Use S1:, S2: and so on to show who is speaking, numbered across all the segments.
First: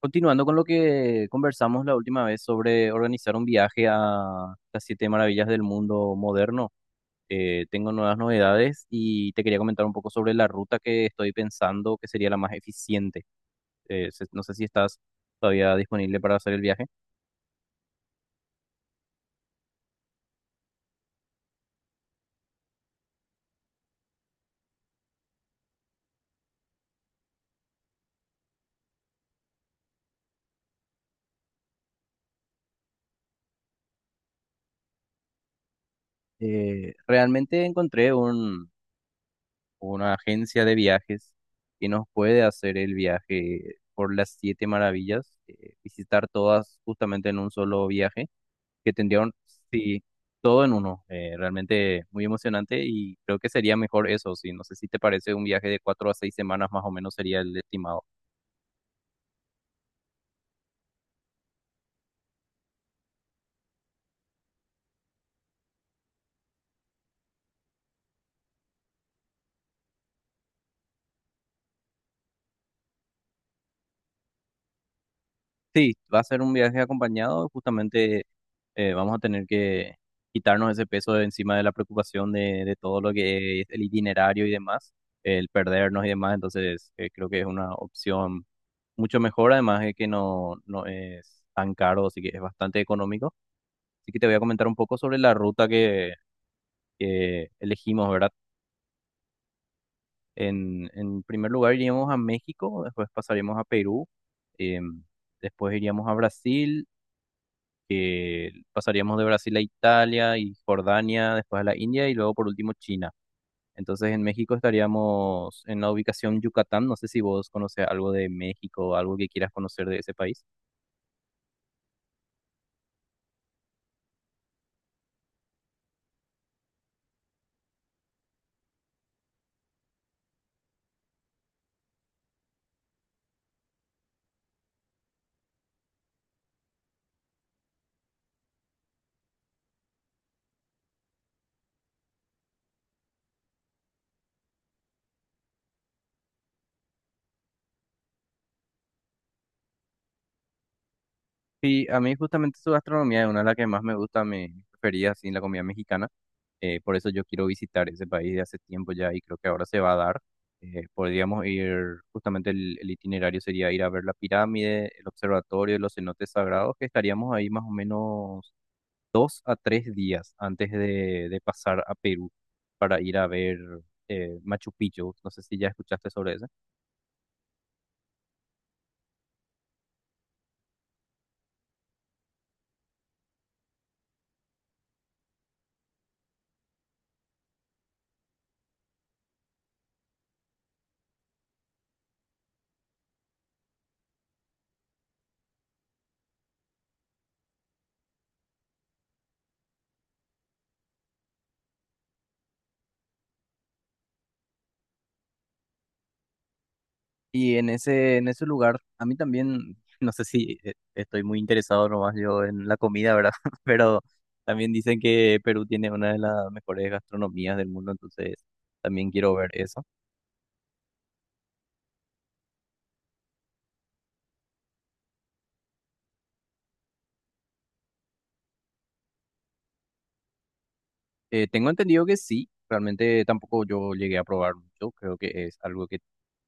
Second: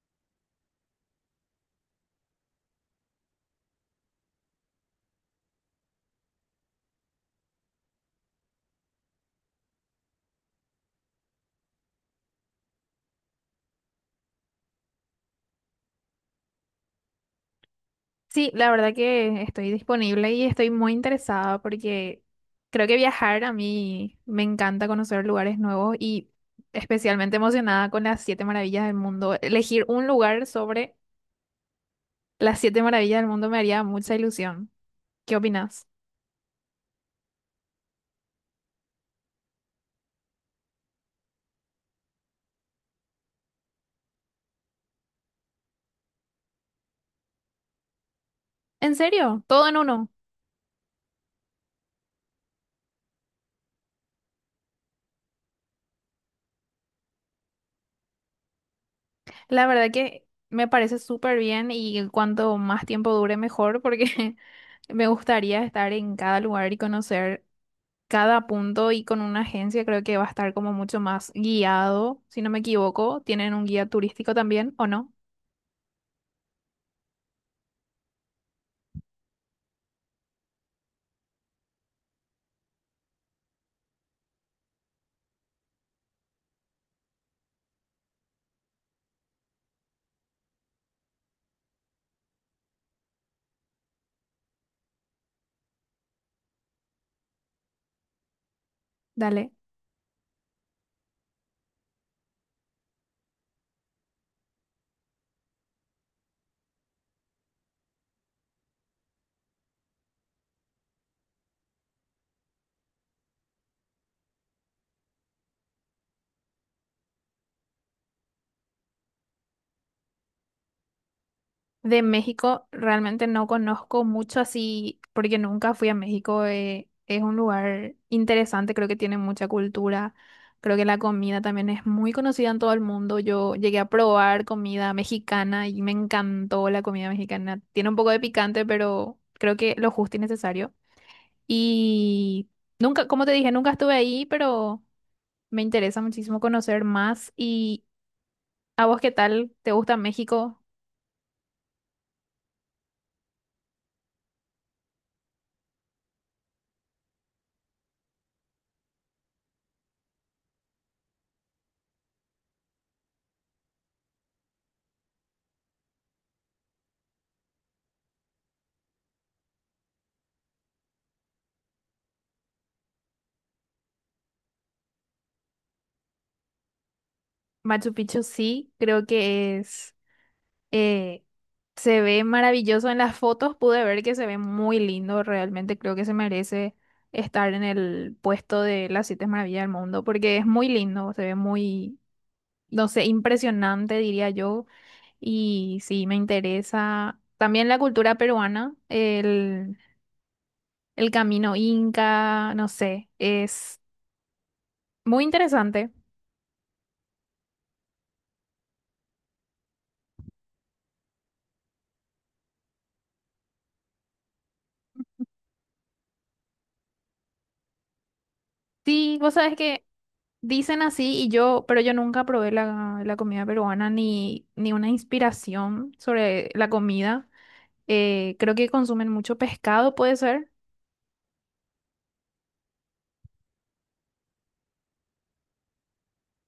S1: Continuando con lo que conversamos la última vez sobre organizar un viaje a las siete maravillas del mundo moderno, tengo nuevas novedades y te quería comentar un poco sobre la ruta que estoy pensando que sería la más eficiente. No sé si estás todavía disponible para hacer el viaje.
S2: Sí, la verdad que estoy disponible y estoy muy interesada porque creo que viajar a mí me encanta conocer lugares nuevos y especialmente emocionada con las siete maravillas del mundo. Elegir un lugar sobre las siete maravillas del mundo me haría mucha ilusión. ¿Qué opinas?
S1: Realmente una agencia de viajes que nos puede hacer el viaje por las siete maravillas, visitar todas justamente en un solo viaje que
S2: ¿En
S1: tendrían,
S2: serio? Todo en
S1: sí,
S2: uno.
S1: todo en uno. Realmente muy emocionante y creo que sería mejor eso, sí. No sé si te parece, un viaje de cuatro a seis semanas más o menos sería el estimado.
S2: La verdad que me parece súper bien y cuanto más tiempo dure mejor porque me gustaría estar en cada lugar y conocer cada punto, y con una agencia creo que va a estar como mucho más guiado, si no me equivoco. ¿Tienen un guía turístico también o no?
S1: Sí, va a ser un viaje acompañado, justamente vamos a tener que quitarnos ese peso de encima de la preocupación de todo lo que es el itinerario y demás, el perdernos y demás, entonces creo que es una opción mucho mejor, además de que no es tan caro, así que es bastante económico. Así que te voy a comentar un poco sobre la ruta que elegimos, ¿verdad?
S2: Dale.
S1: En primer lugar iríamos a México, después pasaríamos a Perú, em, después iríamos a Brasil, que pasaríamos de Brasil a Italia y Jordania, después a la India y luego por último China. Entonces en México estaríamos en la ubicación Yucatán. No sé si vos conoces algo de México o algo que quieras conocer de ese país.
S2: De México realmente no conozco mucho así porque nunca fui a México. Es un lugar interesante, creo que tiene mucha cultura. Creo que la comida también es muy conocida en todo el mundo. Yo llegué a probar comida mexicana y me encantó la comida mexicana. Tiene un poco de picante, pero creo que lo justo y necesario. Y nunca, como te dije, nunca estuve ahí, pero me interesa muchísimo conocer más. ¿Y a vos qué tal? ¿Te gusta México?
S1: Sí, a mí justamente su gastronomía es una de las que más me gusta, me prefería así en la comida mexicana. Por eso yo quiero visitar ese país de hace tiempo ya y creo que ahora se va a dar. Podríamos ir, justamente el itinerario sería ir a ver la pirámide, el observatorio, los cenotes sagrados, que estaríamos ahí más o menos dos a tres días antes de pasar a Perú para ir a ver, Machu Picchu. No sé si ya escuchaste sobre eso.
S2: Machu Picchu sí, creo que es, eh, se ve maravilloso en las fotos, pude ver que se ve muy lindo, realmente creo que se merece estar en el puesto de las siete maravillas del mundo, porque es muy lindo, se ve muy, no sé, impresionante, diría yo. Y sí, me interesa también la cultura peruana, el camino inca, no sé, es muy interesante.
S1: Y en ese lugar, a mí también, no sé si, estoy muy interesado nomás yo en la comida, ¿verdad? Pero también dicen que Perú tiene una de las mejores gastronomías del mundo, entonces también
S2: Sí,
S1: quiero
S2: vos
S1: ver
S2: sabes
S1: eso.
S2: que dicen así y yo, pero yo nunca probé la comida peruana, ni, ni una inspiración sobre la comida. Creo que consumen mucho pescado, puede ser.
S1: Tengo entendido que sí, realmente tampoco yo llegué a probar mucho, creo que es algo que,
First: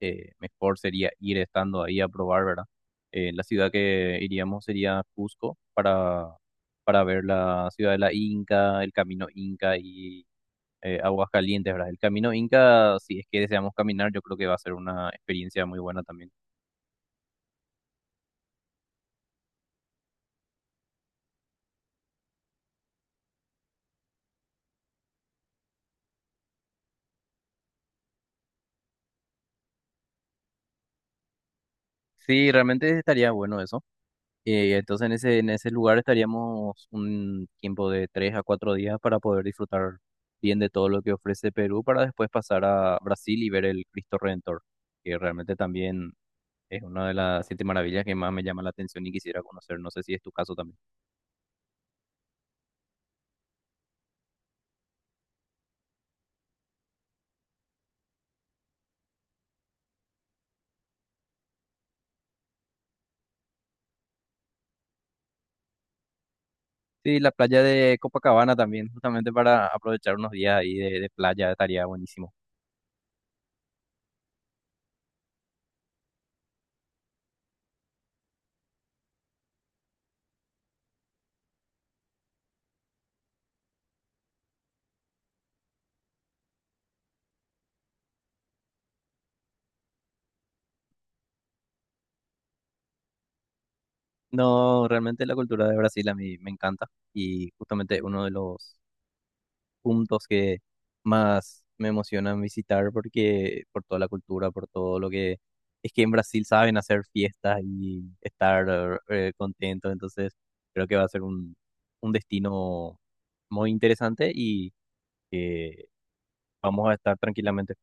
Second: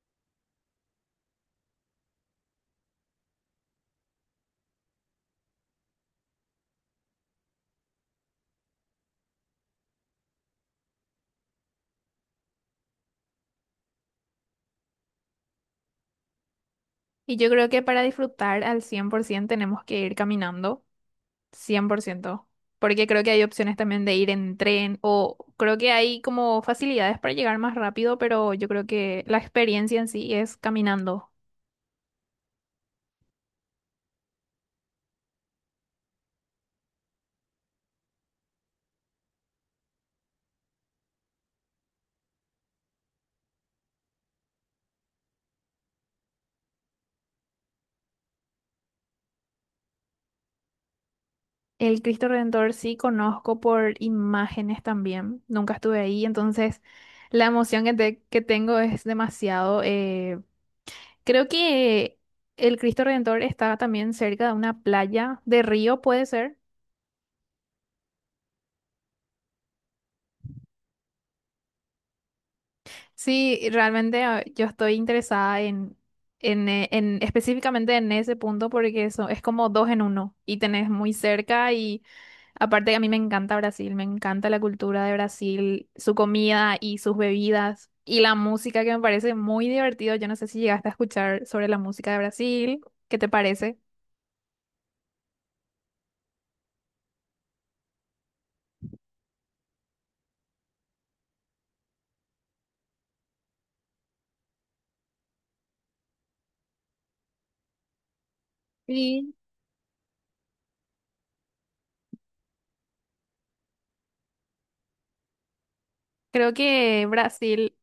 S1: mejor sería ir estando ahí a probar, ¿verdad? La ciudad que iríamos sería Cusco para ver la ciudad de la Inca, el camino Inca y, aguas calientes, ¿verdad? El camino Inca, si es que deseamos caminar, yo creo que va a ser una experiencia muy buena también.
S2: Y yo creo que para disfrutar al 100% tenemos que ir caminando, cien por ciento. Porque creo que hay opciones también de ir en tren o creo que hay como facilidades para llegar más rápido, pero yo creo que la experiencia en sí es caminando.
S1: Sí, realmente estaría bueno eso. Entonces en ese lugar estaríamos un tiempo de tres a cuatro días para poder disfrutar bien de todo lo que ofrece Perú, para después pasar a Brasil y ver el Cristo Redentor, que realmente también es una de las siete maravillas que más me llama la atención y quisiera conocer. No sé si es tu caso también.
S2: El Cristo Redentor sí conozco por imágenes también. Nunca estuve ahí, entonces la emoción que, que tengo es demasiado. Creo que el Cristo Redentor está también cerca de una playa de río, puede ser.
S1: Sí, la playa de Copacabana también, justamente para aprovechar unos días ahí de playa, estaría buenísimo.
S2: Sí, realmente ah, yo estoy interesada en, específicamente en ese punto, porque eso es como dos en uno y tenés muy cerca. Aparte, a mí me encanta Brasil, me encanta la cultura de Brasil, su comida y sus bebidas y la música que me parece muy divertido. Yo no sé si llegaste a escuchar sobre la música de Brasil, ¿qué te parece?
S1: No, realmente la cultura de Brasil a mí me encanta y justamente uno de los puntos que más me emocionan visitar, porque por toda la cultura, por todo lo que es, que en Brasil saben hacer fiestas y estar,
S2: Sí.
S1: contentos, entonces creo que va a ser un destino muy interesante y que
S2: Creo
S1: vamos a
S2: que
S1: estar tranquilamente.
S2: Brasil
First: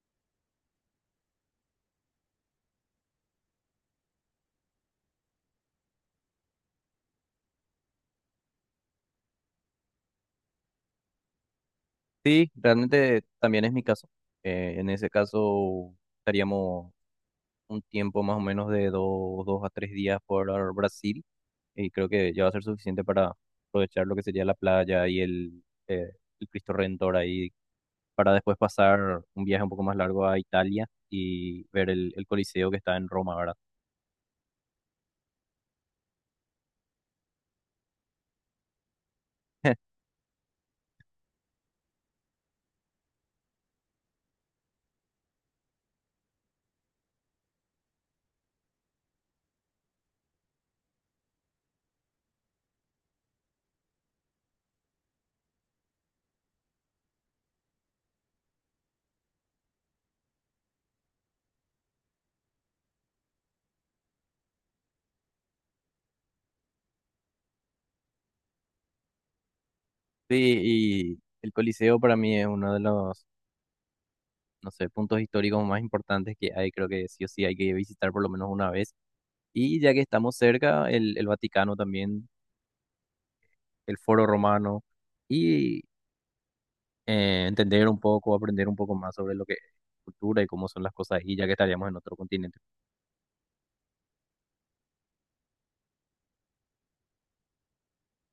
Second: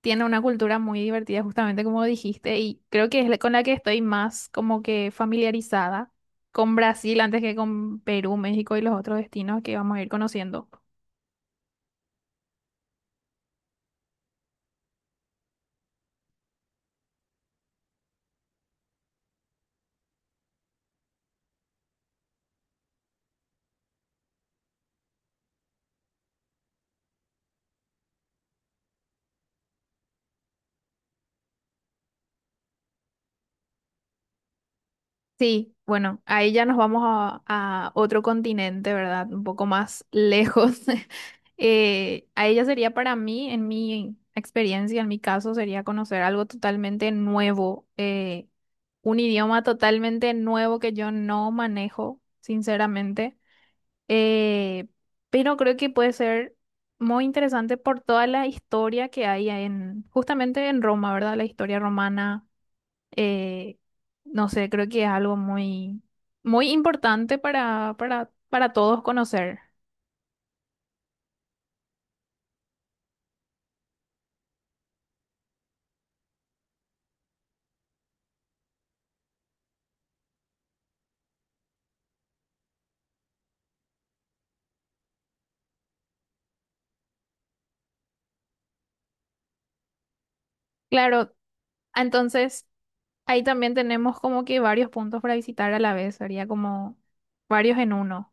S2: tiene una cultura muy divertida, justamente como dijiste, y creo que es con la que estoy más como que familiarizada, con Brasil antes que con Perú, México y los otros destinos que vamos a ir conociendo.
S1: Sí, realmente también es mi caso. En ese caso estaríamos un tiempo más o menos de dos a tres días por Brasil, y creo que ya va a ser suficiente para aprovechar lo que sería la playa y el Cristo Redentor ahí, para después pasar un viaje un poco más largo a Italia y ver el Coliseo que está en Roma, ¿verdad?
S2: Sí, bueno, ahí ya nos vamos a otro continente, ¿verdad? Un poco más lejos. Ahí ya sería para mí, en mi experiencia, en mi caso, sería conocer algo totalmente nuevo, un idioma totalmente nuevo que yo no manejo, sinceramente. Eh, pero creo que puede ser muy interesante por toda la historia que hay en, justamente en Roma, ¿verdad? La historia romana, eh, no sé, creo que es algo muy, muy importante para todos conocer.
S1: Sí, y el Coliseo para mí es uno de los, no sé, puntos históricos más importantes que hay, creo que sí o sí hay que visitar por lo menos una vez. Y ya que estamos cerca, el Vaticano también, el Foro Romano. Y, entender un poco, aprender un poco más sobre lo que es cultura y cómo son las cosas ahí,
S2: Claro,
S1: ya que estaríamos en otro continente.
S2: entonces ahí también tenemos como que varios puntos para visitar a la vez, sería como varios en uno.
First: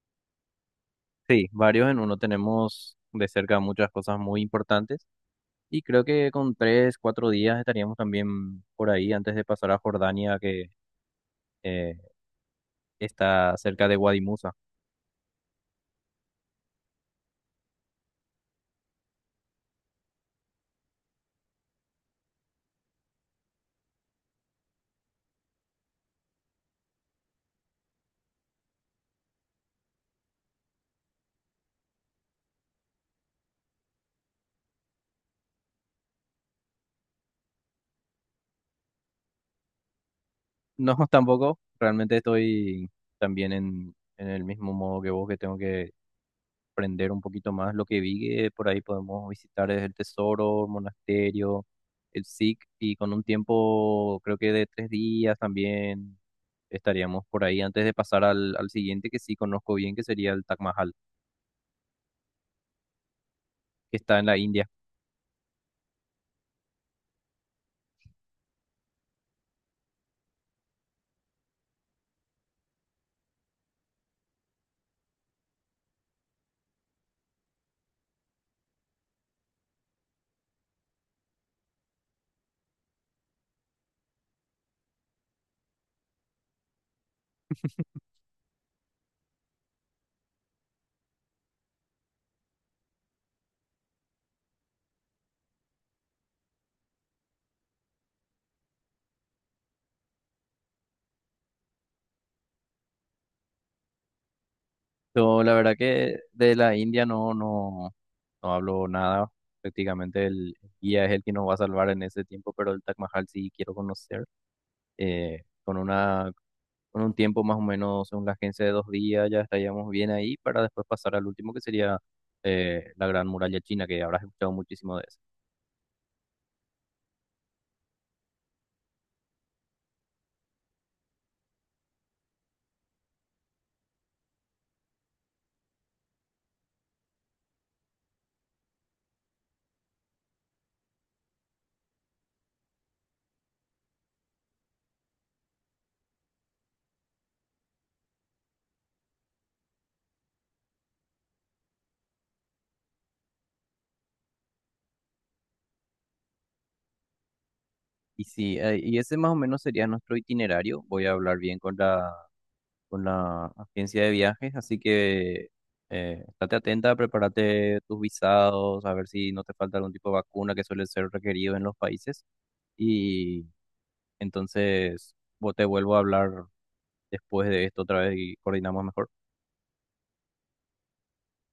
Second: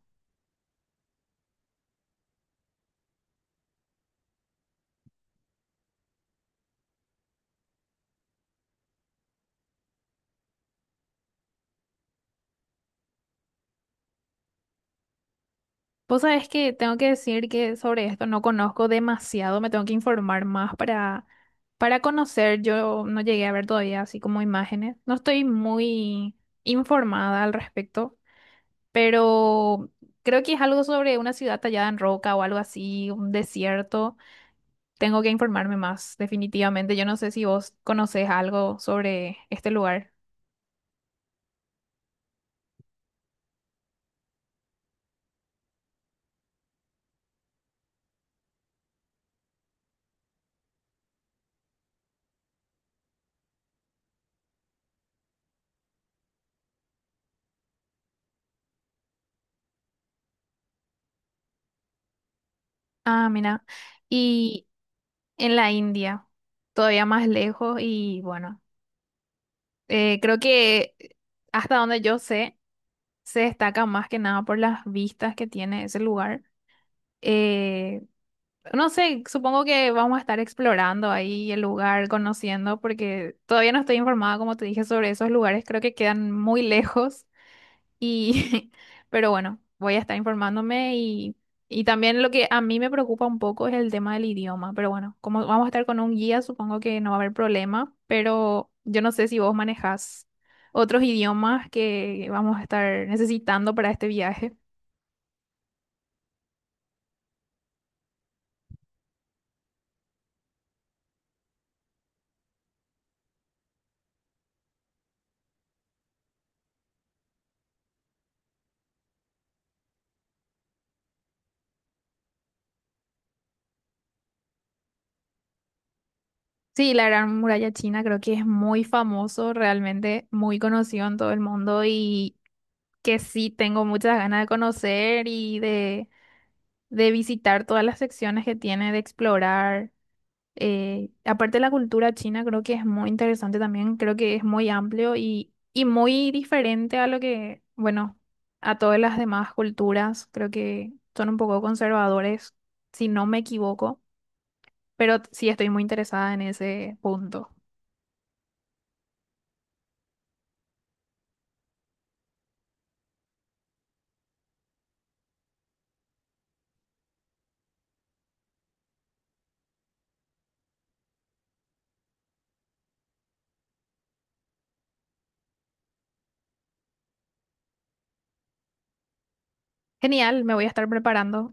S1: Sí, varios en uno, tenemos de cerca muchas cosas muy importantes y creo que con tres, cuatro días estaríamos también por ahí, antes de pasar a Jordania, que, eh, está cerca de Wadi Musa.
S2: Vos sabés que tengo que decir que sobre esto no conozco demasiado, me tengo que informar más para conocer. Yo no llegué a ver todavía así como imágenes, no estoy muy informada al respecto. Pero creo que es algo sobre una ciudad tallada en roca o algo así, un desierto. Tengo que informarme más, definitivamente. Yo no sé si vos conocés algo sobre este lugar.
S1: No, tampoco, realmente estoy también en el mismo modo que vos, que tengo que aprender un poquito más. Lo que vi que por ahí podemos visitar es el tesoro, el monasterio, el SIC, y con un tiempo creo que de tres días también estaríamos por ahí antes de pasar al siguiente que sí conozco bien, que sería el Taj Mahal,
S2: Ah, mira.
S1: que está en la
S2: Y
S1: India.
S2: en la India, todavía más lejos y bueno, creo que hasta donde yo sé, se destaca más que nada por las vistas que tiene ese lugar. Eh, No sé, supongo que vamos a estar explorando ahí el lugar, conociendo, porque todavía no estoy informada, como te dije, sobre esos lugares. Creo que quedan muy lejos y, pero bueno, voy a estar informándome y también lo que a mí me preocupa un poco es el tema del idioma. Pero bueno, como vamos a estar con un guía, supongo que no va a haber problema, pero yo no sé si vos manejás otros idiomas que vamos a estar necesitando para este viaje.
S1: Yo la verdad que de la India no hablo nada. Prácticamente el guía es el que nos va a salvar en ese tiempo, pero el Taj Mahal sí quiero conocer. eh, con una con un tiempo más o menos, según la agencia, de dos días, ya estaríamos bien ahí, para después pasar al último, que sería, la Gran Muralla China, que habrás escuchado muchísimo de eso.
S2: Sí, la Gran Muralla China creo que es muy famoso, realmente muy conocido en todo el mundo y que sí tengo muchas ganas de conocer y de visitar todas las secciones que tiene, de explorar. Aparte la cultura china creo que es muy interesante también, creo que es muy amplio y muy diferente a lo que, bueno, a todas las demás culturas, creo que son un poco conservadores, si no me equivoco, pero sí estoy muy interesada en ese punto.
S1: Y sí, y ese más o menos sería nuestro itinerario. Voy a hablar bien con con la agencia de viajes, así que, estate atenta, prepárate tus visados, a ver si no te falta algún tipo de vacuna que suele ser requerido en los países. Y entonces, vos, te vuelvo a hablar después de esto otra vez y coordinamos mejor.
S2: Genial, me voy a estar preparando.